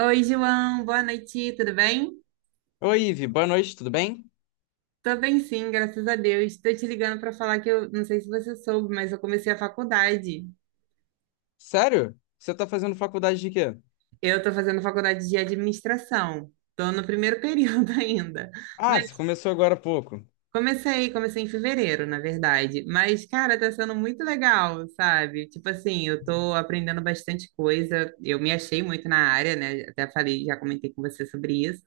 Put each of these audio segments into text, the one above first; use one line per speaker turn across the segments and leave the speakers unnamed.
Oi, João, boa noite, tudo bem?
Oi, Ivi, boa noite, tudo bem?
Tô bem sim, graças a Deus. Tô te ligando para falar que eu não sei se você soube, mas eu comecei a faculdade.
Sério? Você tá fazendo faculdade de quê?
Eu tô fazendo faculdade de administração. Tô no primeiro período ainda.
Ah, você começou agora há pouco.
Comecei em fevereiro, na verdade. Mas, cara, tá sendo muito legal, sabe? Tipo assim, eu tô aprendendo bastante coisa. Eu me achei muito na área, né? Até falei, já comentei com você sobre isso.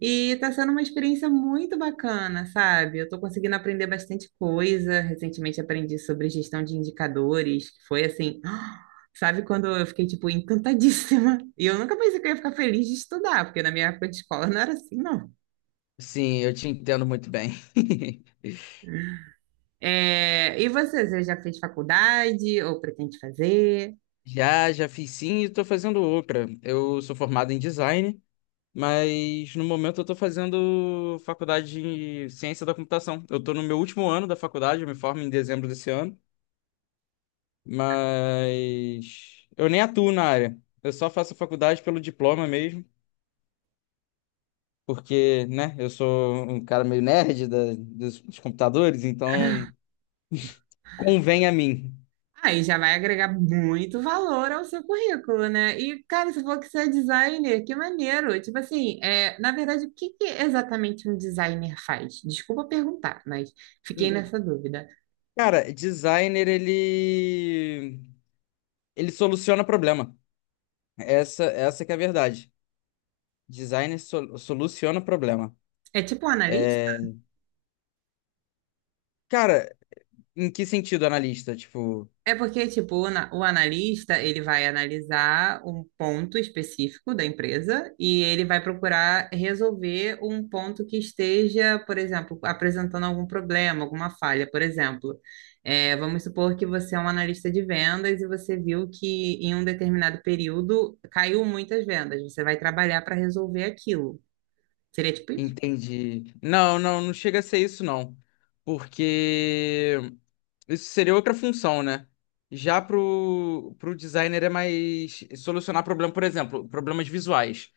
E tá sendo uma experiência muito bacana, sabe? Eu tô conseguindo aprender bastante coisa. Recentemente aprendi sobre gestão de indicadores, que foi assim. Sabe quando eu fiquei, tipo, encantadíssima? E eu nunca pensei que eu ia ficar feliz de estudar, porque na minha época de escola não era assim, não.
Sim, eu te entendo muito bem.
É, e você já fez faculdade ou pretende fazer?
Já, já fiz sim e tô fazendo outra. Eu sou formado em design, mas no momento eu tô fazendo faculdade de ciência da computação. Eu tô no meu último ano da faculdade, eu me formo em dezembro desse ano, mas eu nem atuo na área. Eu só faço faculdade pelo diploma mesmo, porque, né, eu sou um cara meio nerd dos, dos computadores, então convém a mim.
Aí já vai agregar muito valor ao seu currículo, né? E, cara, se for que você é designer, que maneiro! Tipo assim, é, na verdade, o que que exatamente um designer faz? Desculpa perguntar, mas fiquei
Hum.
nessa dúvida.
Cara, designer, ele soluciona problema. Essa que é a verdade. Designer soluciona problema.
É tipo um analista?
É, cara, em que sentido, analista? Tipo,
É porque, tipo, o analista, ele vai analisar um ponto específico da empresa e ele vai procurar resolver um ponto que esteja, por exemplo, apresentando algum problema, alguma falha. Por exemplo, é, vamos supor que você é um analista de vendas e você viu que em um determinado período caiu muitas vendas. Você vai trabalhar para resolver aquilo. Seria tipo isso?
entende? Não, não, não chega a ser isso, não. Porque isso seria outra função, né? Já pro designer é mais solucionar problema, por exemplo, problemas visuais.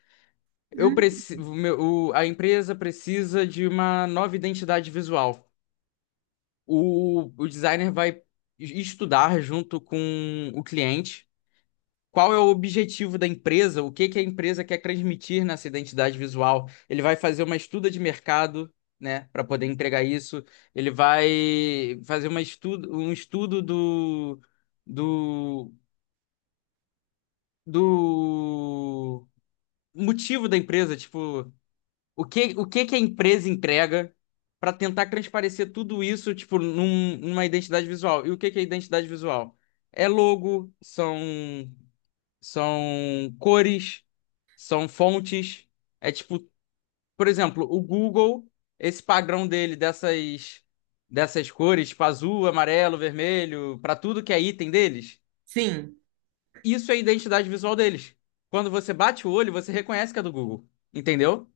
Hum.
A empresa precisa de uma nova identidade visual. O designer vai estudar junto com o cliente. Qual é o objetivo da empresa? O que que a empresa quer transmitir nessa identidade visual? Ele vai fazer uma estuda de mercado, né, para poder entregar isso. Ele vai fazer uma estudo, um estudo do, do motivo da empresa, tipo, o que que a empresa entrega para tentar transparecer tudo isso, tipo, numa identidade visual. E o que que é identidade visual? É logo, são são cores, são fontes. É tipo, por exemplo, o Google, esse padrão dele dessas cores, tipo azul, amarelo, vermelho, para tudo que é item deles,
Sim.
isso é a identidade visual deles. Quando você bate o olho, você reconhece que é do Google, entendeu?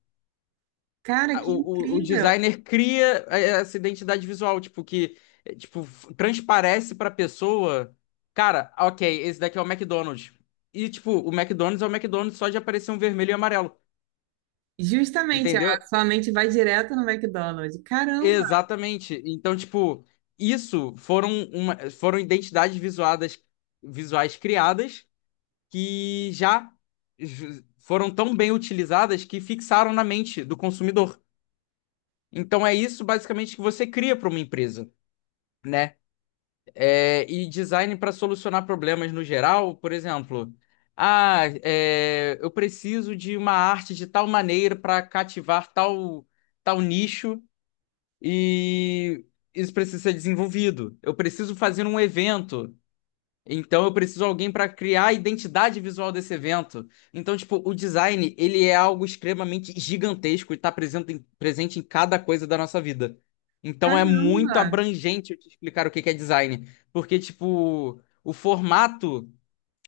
Cara,
a- o,
que
o
incrível!
designer cria essa identidade visual, tipo, que tipo, transparece pra pessoa, cara, ok, esse daqui é o McDonald's. E, tipo, o McDonald's é o McDonald's só de aparecer um vermelho e amarelo,
Justamente, a
entendeu?
sua mente vai direto no McDonald's. Caramba!
Exatamente. Então, tipo, isso foram visuais criadas que foram tão bem utilizadas que fixaram na mente do consumidor. Então, é isso basicamente que você cria para uma empresa, né? É, e design para solucionar problemas no geral, por exemplo, ah, é, eu preciso de uma arte de tal maneira para cativar tal nicho e isso precisa ser desenvolvido. Eu preciso fazer um evento, então eu preciso de alguém para criar a identidade visual desse evento. Então, tipo, o design, ele é algo extremamente gigantesco e está presente em cada coisa da nossa vida. Então é
Caramba!
muito abrangente eu te explicar o que que é design, porque tipo, o formato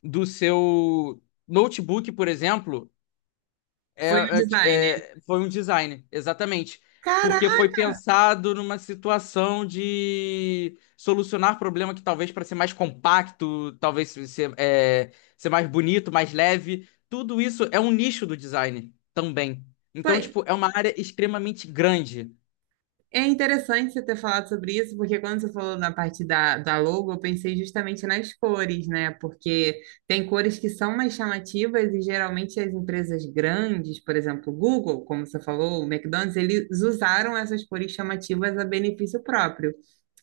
do seu notebook, por exemplo, é,
Foi o
é,
designer.
foi um design, exatamente. Porque
Caraca!
foi pensado numa situação de solucionar problema que talvez para ser mais compacto, talvez ser, é, ser mais bonito, mais leve. Tudo isso é um nicho do design também. Então,
Foi.
tipo, é uma área extremamente grande.
É interessante você ter falado sobre isso, porque quando você falou na parte da logo, eu pensei justamente nas cores, né? Porque tem cores que são mais chamativas e geralmente as empresas grandes, por exemplo, o Google, como você falou, o McDonald's, eles usaram essas cores chamativas a benefício próprio.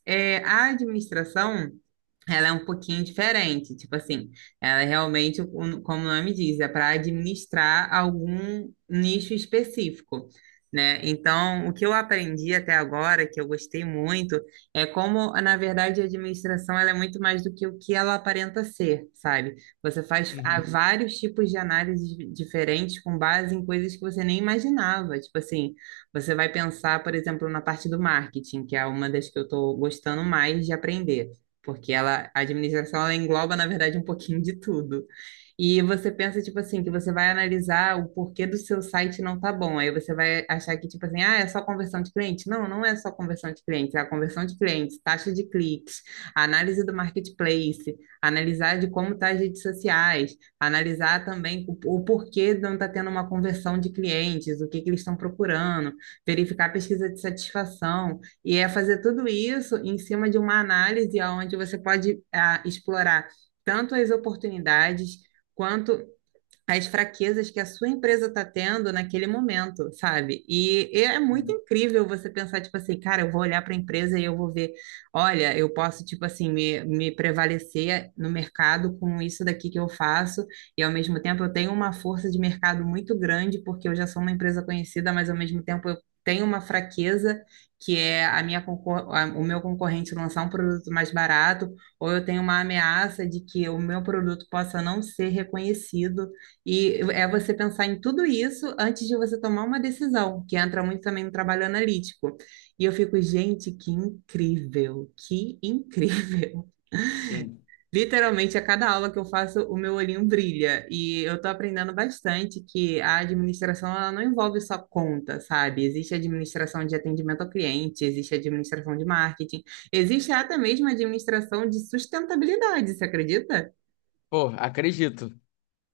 É, a administração. Ela é um pouquinho diferente, tipo assim, ela é realmente, como o nome diz, é para administrar algum nicho específico, né? Então, o que eu aprendi até agora, que eu gostei muito, é como, na verdade, a administração ela é muito mais do que o que ela aparenta ser, sabe? Você faz há Uhum.
Uhum.
vários tipos de diferentes com base em coisas que você nem imaginava. Tipo assim, você vai pensar, por exemplo, na parte do marketing, que é uma das que eu estou gostando mais de aprender porque ela, a administração ela engloba, na verdade, um pouquinho de tudo. E você pensa, tipo assim, que você vai analisar o porquê do seu site não tá bom. Aí você vai achar que, tipo assim, ah, é só conversão de cliente. Não, não é só conversão de clientes, é a conversão de clientes, taxa de cliques, a análise do marketplace, analisar de como tá as redes sociais, analisar também o porquê não tá tendo uma conversão de clientes, o que que eles estão procurando, verificar a pesquisa de satisfação. E é fazer tudo isso em cima de uma análise onde você pode ah, explorar tanto as oportunidades quanto as fraquezas que a sua empresa está tendo naquele momento, sabe? E é muito
Uhum.
incrível você pensar, tipo assim, cara, eu vou olhar para a empresa e eu vou ver, olha, eu posso, tipo assim, me prevalecer no mercado com isso daqui que eu faço, e ao mesmo tempo eu tenho uma força de mercado muito grande, porque eu já sou uma empresa conhecida, mas ao mesmo tempo eu tenho uma fraqueza, que é a minha concor- a- o meu concorrente lançar um produto mais barato, ou eu tenho uma ameaça de que o meu produto possa não ser reconhecido. E é você pensar em tudo isso antes de você tomar uma decisão, que entra muito também no trabalho analítico. E eu fico, gente, que incrível, que incrível.
Sim.
Literalmente, a cada aula que eu faço, o meu olhinho brilha. E eu tô aprendendo bastante que a administração, ela não envolve só conta, sabe? Existe administração de atendimento ao cliente, existe administração de marketing, existe até mesmo administração de sustentabilidade, você acredita?
Pô, acredito.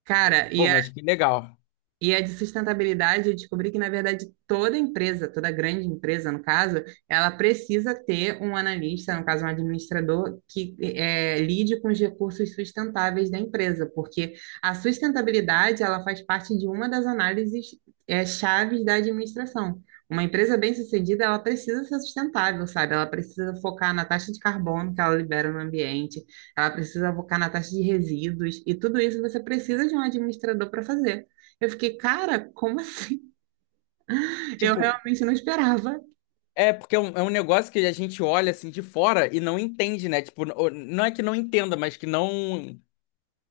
Cara,
Pô,
e
mas que legal.
E a de sustentabilidade, eu descobri que, na verdade, toda empresa, toda grande empresa, no caso, ela precisa ter um analista, no caso, um administrador, que lide com os recursos sustentáveis da empresa, porque a sustentabilidade, ela faz parte de uma das análises chaves da administração. Uma empresa bem-sucedida, ela precisa ser sustentável, sabe? Ela precisa focar na taxa de carbono que ela libera no ambiente, ela precisa focar na taxa de resíduos, e tudo isso você precisa de um administrador para fazer. Eu fiquei, cara, como assim? Eu
Tipo,
realmente não esperava.
é porque é um negócio que a gente olha assim de fora e não entende, né? Tipo, não é que não entenda, mas que não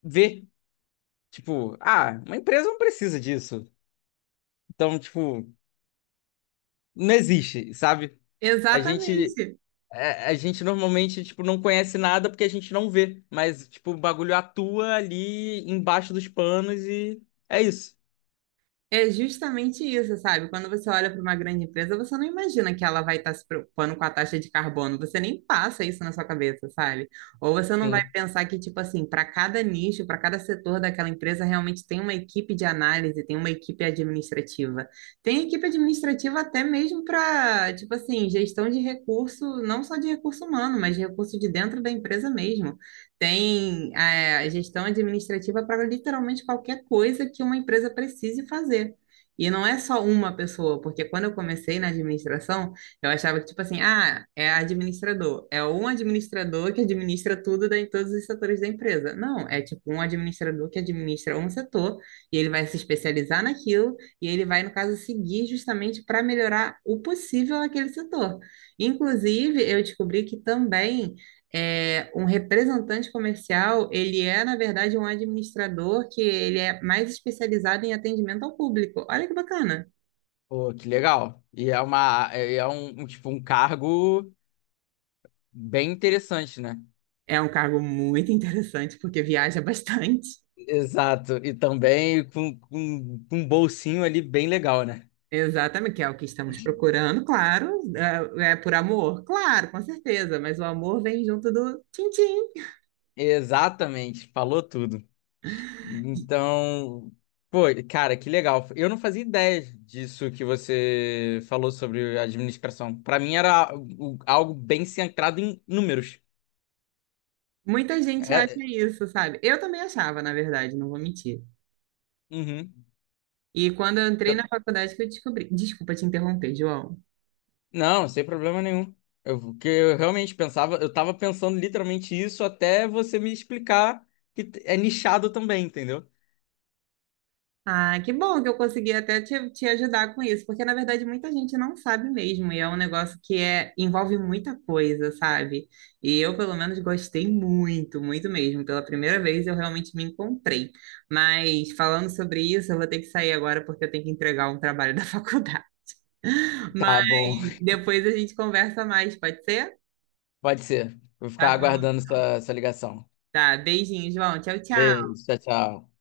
ver, tipo, ah, uma empresa não precisa disso. Então, tipo, não existe, sabe? A gente
Exatamente.
a gente normalmente, tipo, não conhece nada porque a gente não vê, mas tipo, o bagulho atua ali embaixo dos panos e é isso.
É justamente isso, sabe? Quando você olha para uma grande empresa, você não imagina que ela vai estar se preocupando com a taxa de carbono. Você nem passa isso na sua cabeça, sabe? Ou você não vai
Sim.
pensar que, tipo assim, para cada nicho, para cada setor daquela empresa, realmente tem uma equipe de análise, tem uma equipe administrativa. Tem equipe administrativa até mesmo para, tipo assim, gestão de recurso, não só de recurso humano, mas de recurso de dentro da empresa mesmo. Tem é, gestão administrativa para literalmente qualquer coisa que uma empresa precise fazer. E não é só uma pessoa, porque quando eu comecei na administração, eu achava que, tipo assim, ah, é administrador. É um administrador que administra tudo em todos os setores da empresa. Não, é tipo um administrador que administra um setor e ele vai se especializar naquilo e ele vai, no caso, seguir justamente para melhorar o possível naquele setor. Inclusive, eu descobri que também é, um representante comercial, ele é, na verdade, um administrador que ele é mais especializado em atendimento ao público. Olha que bacana.
Pô, que legal. E é uma é um, tipo um cargo bem interessante, né?
É um cargo muito interessante porque viaja bastante.
Exato. E também com um bolsinho ali bem legal, né?
Exatamente, que é o que estamos procurando, claro. É, é por amor, claro, com certeza, mas o amor vem junto do tchim-tchim.
Exatamente, falou tudo. Então, pô, cara, que legal. Eu não fazia ideia disso que você falou sobre administração. Pra mim era algo bem centrado em números.
Muita gente
É,
acha
é,
isso, sabe? Eu também achava, na verdade, não vou mentir.
uhum.
E quando eu entrei
Eu-
na faculdade que eu descobri. Desculpa te interromper, João.
não, sem problema nenhum. Eu, porque eu realmente pensava, eu tava pensando literalmente isso até você me explicar que é nichado também, entendeu?
Ah, que bom que eu consegui até te ajudar com isso, porque na verdade muita gente não sabe mesmo, e é um negócio que é, envolve muita coisa, sabe? E eu, pelo menos, gostei muito, muito mesmo. Pela primeira vez eu realmente me encontrei. Mas falando sobre isso, eu vou ter que sair agora porque eu tenho que entregar um trabalho da faculdade.
Tá bom.
Mas depois a gente conversa mais, pode ser?
Pode ser. Vou
Tá
ficar
bom.
aguardando
Então.
sua ligação.
Tá, beijinho, João. Tchau, tchau.
Beijo, tchau, tchau.